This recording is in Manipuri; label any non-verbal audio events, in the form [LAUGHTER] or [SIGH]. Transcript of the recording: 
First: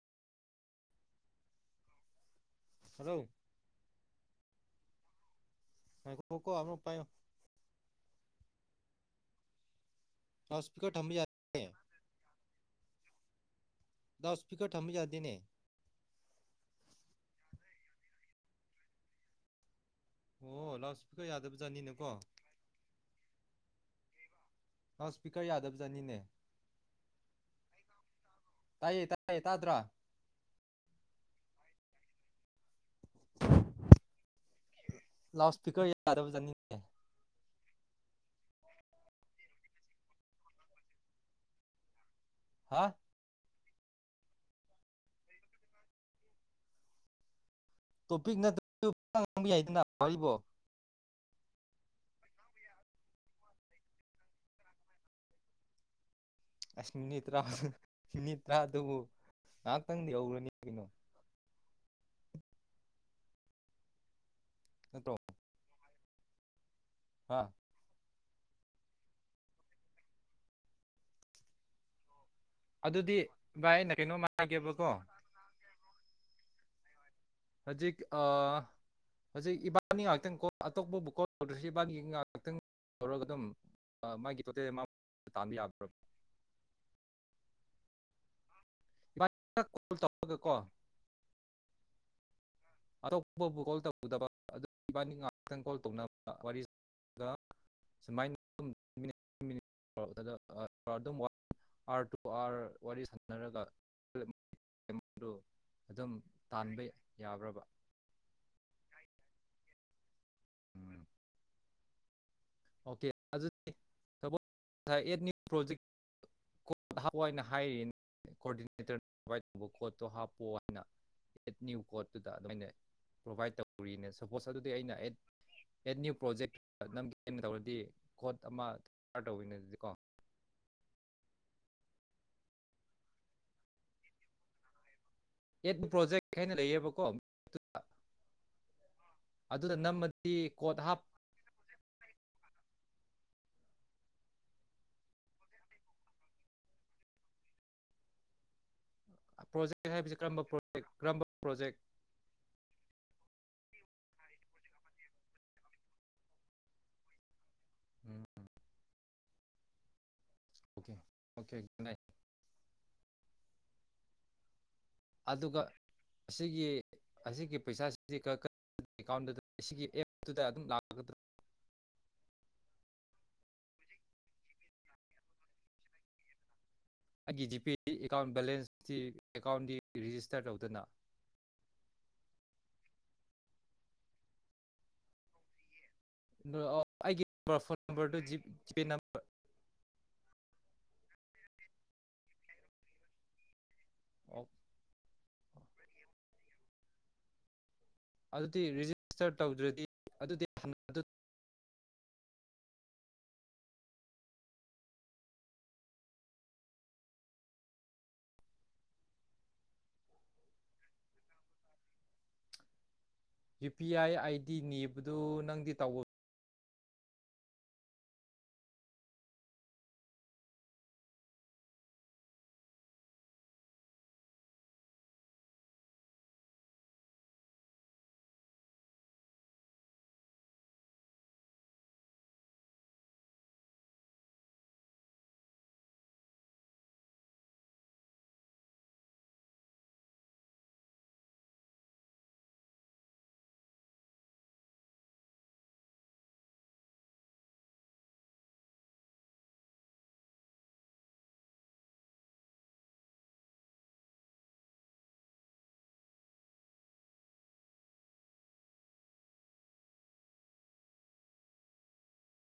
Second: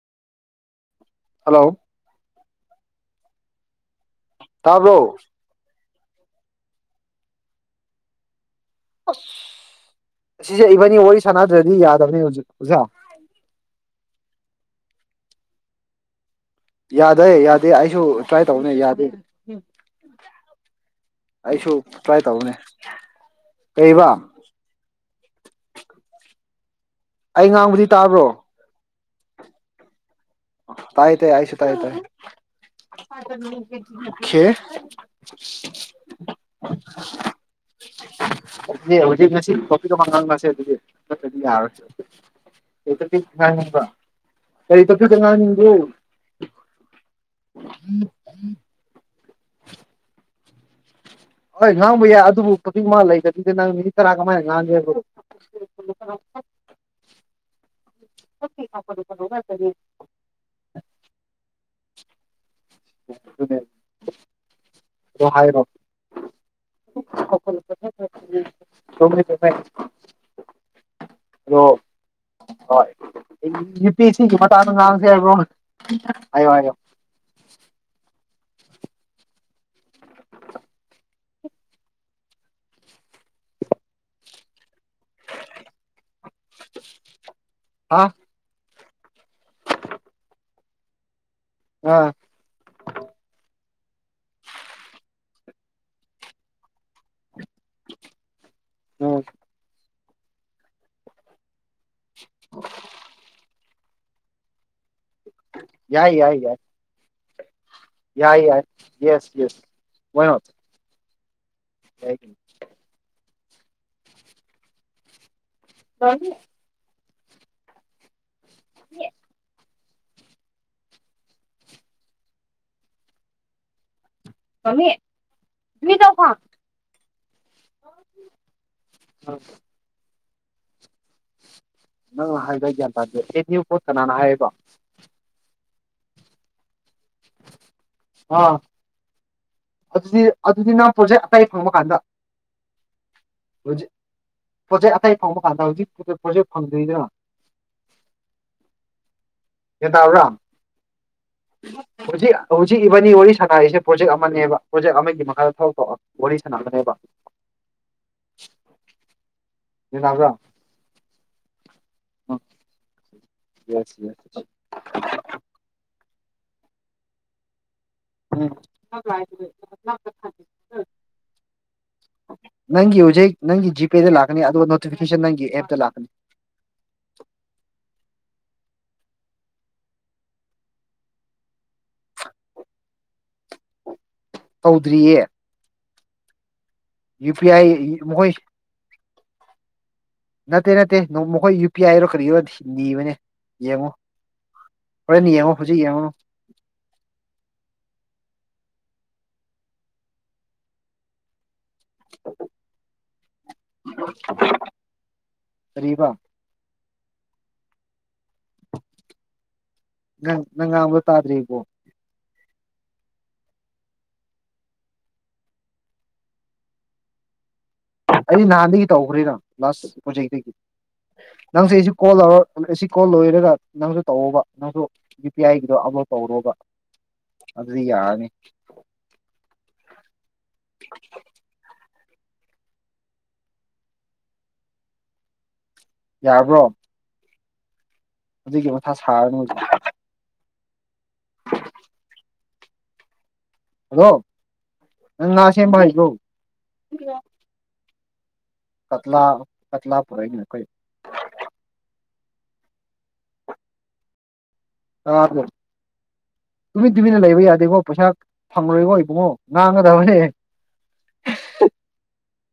ꯍꯜꯂꯣ ꯀꯔꯤ ꯇꯥꯕꯣꯔꯣ ꯀꯣꯀꯣꯅ ꯄꯥꯏꯎ ꯑꯁ ꯑꯁꯤꯁꯦ ꯏꯕꯅꯤ ꯊꯝꯕ ꯋꯥꯔꯤ ꯌꯥꯗꯦ ꯁꯥꯟꯅꯗ꯭ꯔꯗꯤ ꯌꯥꯗꯕꯅꯤ ꯍꯧꯖꯤꯛ ꯑꯣꯖꯥ ꯇꯁꯄꯤꯀꯔ ꯊꯃꯤꯖꯗꯅꯦ ꯌꯥꯗꯦ ꯌꯥꯗꯦ ꯑꯩꯁꯨ ꯇ꯭ꯔꯥꯏ ꯇꯧꯅꯦ ꯌꯥꯗꯦ ꯑꯣ ꯂꯥꯎꯠ ꯏꯁꯄꯤꯀꯔ ꯑꯩꯁꯨ ꯌꯥꯗꯕꯖꯥꯠꯅꯤꯅꯦꯀꯣ ꯇ꯭ꯔꯥꯏ ꯇꯧꯕꯅꯦ ꯀꯔꯤꯕ ꯂꯥꯎꯠ ꯏꯁꯄꯤꯀꯔ ꯌꯥꯗꯕꯖꯥꯠꯅꯤꯅꯦ ꯑꯩ ꯉꯥꯡꯕꯗꯤ ꯇꯥꯕ꯭ꯔꯣ ꯇꯥꯏꯌꯦ ꯇꯥꯏꯌꯦ ꯇꯥꯗ꯭ꯔꯥ ꯇꯥꯏ ꯇ ꯍꯥꯏꯥꯏꯁꯨ ꯇꯥꯏ ꯇ ꯑꯣ ꯈꯦ ꯂꯥꯎꯠ ꯏꯁꯄꯤꯀꯔ ꯌꯥꯗꯕꯖꯥꯠꯅꯤꯅꯦ ꯑꯗꯨ ꯍꯧꯖꯤꯛ ꯉꯁꯤ ꯀꯣꯄꯤ ꯃꯪꯒꯜ ꯉꯁꯦ ꯑꯗꯨꯗꯤꯗꯤ ꯌꯥꯔꯣꯢ ꯍꯥ ꯀꯀꯥ ꯀꯩ ꯌꯦꯕꯥ ꯀꯉꯥꯏꯅꯤꯡꯗꯣ ꯇꯣ ꯄꯤꯛ ꯅꯠꯇ ꯉꯪꯕꯤ ꯌꯥꯏꯗꯅꯔꯤꯕꯣ ꯍꯣꯏ ꯉꯥꯡꯕ ꯌꯥꯏ ꯑꯗꯨꯕꯨ ꯐꯖꯤ ꯃꯥ ꯂꯩꯕ ꯑꯗꯨꯗꯤ ꯅꯪ ꯃꯤ ꯇꯔꯥ ꯀꯃꯥꯏꯅ ꯉꯥꯡꯒꯦꯕꯣ ꯑꯁ꯭ꯅꯤꯠꯇ ꯔꯥ ꯃꯤꯅꯤꯠ ꯇꯔꯥꯗꯨꯕꯨ ꯉꯍꯥꯛꯇꯪꯗꯤ ꯍꯧꯔꯅꯤ ꯀꯅꯣ ꯅꯠꯇ꯭ꯔꯣ ꯑꯩ ꯔꯣ ꯍꯥꯏꯔꯣ ꯈꯣꯏ ꯀ ꯀ ꯍꯥ ꯑꯣ ꯑꯗꯨꯗꯤ ꯚꯥꯏ ꯌꯨ ꯑꯩꯅ ꯀꯩꯅꯣꯝ ꯄꯁꯤꯒꯤ ꯃꯇꯅꯨꯡ ꯍꯥꯏꯒꯦꯕꯀꯣ ꯉꯥꯡꯁꯦꯕꯣ ꯍꯥꯏꯎ ꯍꯧꯖꯤꯛ ꯍꯧꯖꯤꯛ ꯏꯕꯥꯅꯤ ꯉꯥꯛꯇꯪ ꯀꯣ ꯑꯇꯣꯞꯄꯕꯨ ꯀꯣꯜ ꯇꯧꯗ꯭ꯔꯁꯤ ꯏꯕꯥꯅꯤ ꯉꯥꯏꯍꯥꯛꯇꯪ ꯇꯧꯔꯒ ꯑꯗꯨꯝ ꯃꯥꯒꯤ ꯇꯣꯇꯦꯜ ꯇꯟꯕ ꯌꯥꯕꯔꯣ ꯍꯥ ꯇꯒ ꯀꯣ ꯑꯥ꯫ ꯑꯇꯣꯞꯄ ꯐꯕꯨ ꯀꯣꯜ ꯇꯧꯗꯕ ꯑꯗꯨ ꯏꯕꯥꯅꯤ ꯉꯥꯏꯍꯥꯛꯇꯪ ꯀꯣꯜ ꯇꯧꯅꯕ ꯋꯥꯔꯤ ꯁꯨꯃꯥꯏꯅ ꯎꯝ ꯑꯗꯨꯥꯔ ꯑꯥꯔ ꯋꯥꯔꯤ ꯁꯥꯟꯅꯔꯒ ꯍ ꯑꯗꯨꯝ ꯌꯥꯏ ꯌꯥꯏ ꯇꯥꯟꯕ ꯌꯥꯏ ꯌꯥꯕ꯭ꯔꯕ ꯣꯏꯣ ꯎꯝ ꯍꯥꯏ ꯑꯣꯀꯦ [UNINTELLIGIBLE] [UNINTELLIGIBLE] [UNINTELLIGIBLE] ꯄ꯭ꯔꯣꯖꯦꯛ ꯍꯋꯥꯏꯅ [UNINTELLIGIBLE] ꯍꯥꯏꯌꯦ ꯀꯣꯑꯣꯔꯗꯤꯅꯦꯇꯔ ꯇꯧꯕ ꯀꯣꯠ ꯇꯣ ꯍꯥꯞꯄꯣ ꯍꯥꯏꯅꯠ ꯅ꯭ꯌꯨ ꯀꯣꯠꯇꯨꯗ ꯑꯗꯨꯃꯥꯏꯅ ꯄ꯭ꯔꯣꯚꯥꯏꯗ ꯇꯧꯔꯤꯅ ꯁꯄꯣꯁ ꯑꯗꯨꯗꯤ ꯑꯩꯅ ꯑꯦꯠ ꯑꯦꯠ ꯅ꯭ꯌꯨ ꯄ꯭ꯔꯣꯖꯦꯛ ꯀꯩꯅ ꯇꯧꯔꯗꯤ ꯈꯣꯠ ꯑꯃ ꯀꯔ ꯇꯧꯕꯋꯤꯅꯦ ꯑꯗꯨꯗꯤ ꯀꯣ ꯅꯪ ꯍꯥꯏꯕ ꯒ꯭ꯌꯥꯟ ꯇꯥꯗꯦ ꯑꯦ ꯅꯌꯨ ꯄꯣꯠ ꯀꯅꯥꯅ ꯍꯥꯏꯌꯦꯕꯣ ꯌꯦꯠꯕꯨ ꯄ꯭ꯔꯣꯖꯦꯛ ꯍꯥꯏꯅ ꯂꯩꯌꯦꯕꯀꯣ ꯑꯥ ꯑꯗꯨꯗ ꯑꯗꯨꯗꯤ ꯅꯝꯃꯗꯤ ꯑꯗꯨꯗꯤ ꯀꯣꯠ ꯅꯪ ꯍꯥꯞ ꯄ꯭ꯔꯣꯖꯦꯛ ꯑꯇꯩ ꯐꯪꯕ ꯀꯥꯟꯗ ꯍꯧꯖꯤꯛ ꯄꯣꯠꯆꯩ ꯑꯇꯩ ꯐꯪꯕ ꯀꯥꯟꯗ ꯍꯧꯖꯤꯛ ꯄꯣꯠꯆꯩ ꯐꯪꯗ꯭ꯣꯏꯗꯥ ꯄ꯭ꯔꯣꯖꯦꯛ ꯒꯌ꯭ꯥꯟ ꯍꯥꯏꯕꯁꯤ ꯇꯕꯔꯥ ꯀꯔꯝꯕ ꯄ꯭ꯔꯣꯖꯦꯛ ꯀꯔꯝꯕ ꯄ꯭ꯔꯣꯖꯦꯛ ꯍꯧꯖꯤꯛ ꯍꯧꯖꯤꯛ ꯏꯕꯥꯅꯤ ꯋꯥꯔꯤ ꯁꯉꯔꯤꯁꯦ ꯄ꯭ꯔꯣꯖꯦꯛ ꯑꯃꯅꯦꯕ ꯄ꯭ꯔꯣꯖꯦꯛ ꯑꯃꯒꯤ ꯃꯈꯥꯗ ꯊꯕꯛ ꯇ ꯋꯥꯔꯤ ꯁꯅꯒꯅꯦꯕ ꯎꯝ ꯅꯕ꯭ꯔ ꯑꯣꯀꯦ ꯑꯣ ꯌꯦꯁ ꯌꯦꯁ ꯑꯗꯨꯒ ꯑꯁꯤꯒꯤ ꯑꯁꯤꯒꯤ ꯄꯩꯁꯥ ꯎꯝ ꯗ ꯑꯗꯨꯝ ꯂꯥꯛꯒꯗ ꯅꯪꯒꯤ ꯍꯧꯖꯤꯛ ꯅꯪꯒꯤ ꯖꯤꯄꯦꯗ ꯂꯥꯛꯀꯅꯤ ꯑꯗꯨꯒ ꯅꯣꯇꯤꯐꯤꯀꯦꯁꯟ ꯅꯪꯒꯤ ꯑꯦꯞꯇ ꯂꯥꯛꯀꯅꯤ ꯑꯩꯪꯒꯤ ꯖꯤ ꯄꯦ ꯑꯦꯀꯥꯎꯟ ꯦꯂꯦꯟꯁ ꯑꯦꯀꯥꯎꯟꯗꯤ ꯔꯤꯖꯤꯁꯇꯔ ꯇꯧꯗꯅ ꯇꯧꯗ꯭ꯔꯤꯌꯦ [INAUDIBLE] ꯑꯩꯒꯤ ꯌꯨ ꯄꯤ ꯑꯥꯏ ꯐꯣꯟ ꯅꯝꯕꯔꯗꯨ ꯃꯈꯣꯏ ꯖꯤꯄꯦ ꯅꯝꯕꯔ ꯅꯠꯇꯦ ꯅꯠꯇꯦ ꯃꯈꯣꯏ ꯌꯨ ꯄꯤ ꯑꯥꯏꯔꯣ ꯀꯔꯤꯔꯣ ꯊꯤꯕꯅꯦ ꯌꯦꯡꯉꯨ ꯍꫭꯔꯦꯟ ꯌꯤꯡꯉꯨ ꯍꯧꯖꯤꯛ ꯌꯤꯡꯉꯨꯅꯨ ꯑꯗꯨꯗꯤ ꯔꯤꯖꯤꯁꯇꯔ ꯇꯧꯗ꯭ꯔꯗꯤ ꯑꯗꯨꯗꯤ ꯀꯔꯤꯕꯥ ꯅꯪ‌ ꯉꯥꯡꯕ ꯇꯥꯗꯔꯤ ꯕꫭ U P I I D ꯅꯤꯕꯗꯨ ꯅꯪꯗꯤ ꯑꯩꯗꯤ ꯅꯍꯥꯟꯗꯒꯤ ꯇꯧꯈ꯭ꯔꯦꯅ ꯂꯥꯁ ꯄ꯭ꯔꯣꯖꯦꯛꯇꯒꯤ ꯅꯪꯁꯦ ꯑꯩꯁꯤ ꯀꯣꯜ ꯂꯧꯔ ꯑꯩ ꯀꯣꯜ ꯂꯣꯏꯔꯒ ꯅꯪꯁꯨ ꯇꯧꯕ ꯅꯪꯁꯨ ꯌ ꯄꯤ ꯑꯥꯏꯒꯤꯗꯣ ꯑꯞꯂꯣꯗ ꯇꯧꯔꯣꯕ ꯑꯗꯨꯗꯤ ꯌꯥꯔꯅꯤ ꯌꯥꯔꯕ꯭ꯔꯣ ꯍꯧꯖꯤꯛꯀꯤ ꯃꯊꯥ ꯁꯥꯔꯅꯨ ꯍꯜꯂꯣ ꯅꯪ ꯉꯥꯁꯦꯝꯕꯥ ꯍꯩꯕꯔꫭ ꯀꯠꯂ ꯀꯠꯂ ꯄꯨꯔꯅ ꯀꯣꯏ ꯇꯨꯃꯤꯟ ꯇꯨꯃꯤꯟꯅ ꯂꯩꯕ ꯌꯥꯗꯦꯕꯣ ꯄꯩꯁꯥ ꯐꯪꯉꯣꯏꯕꯣ ꯏꯕꯨꯡꯉꯣ ꯉꯥꯡꯒꯗꯕꯅꯦ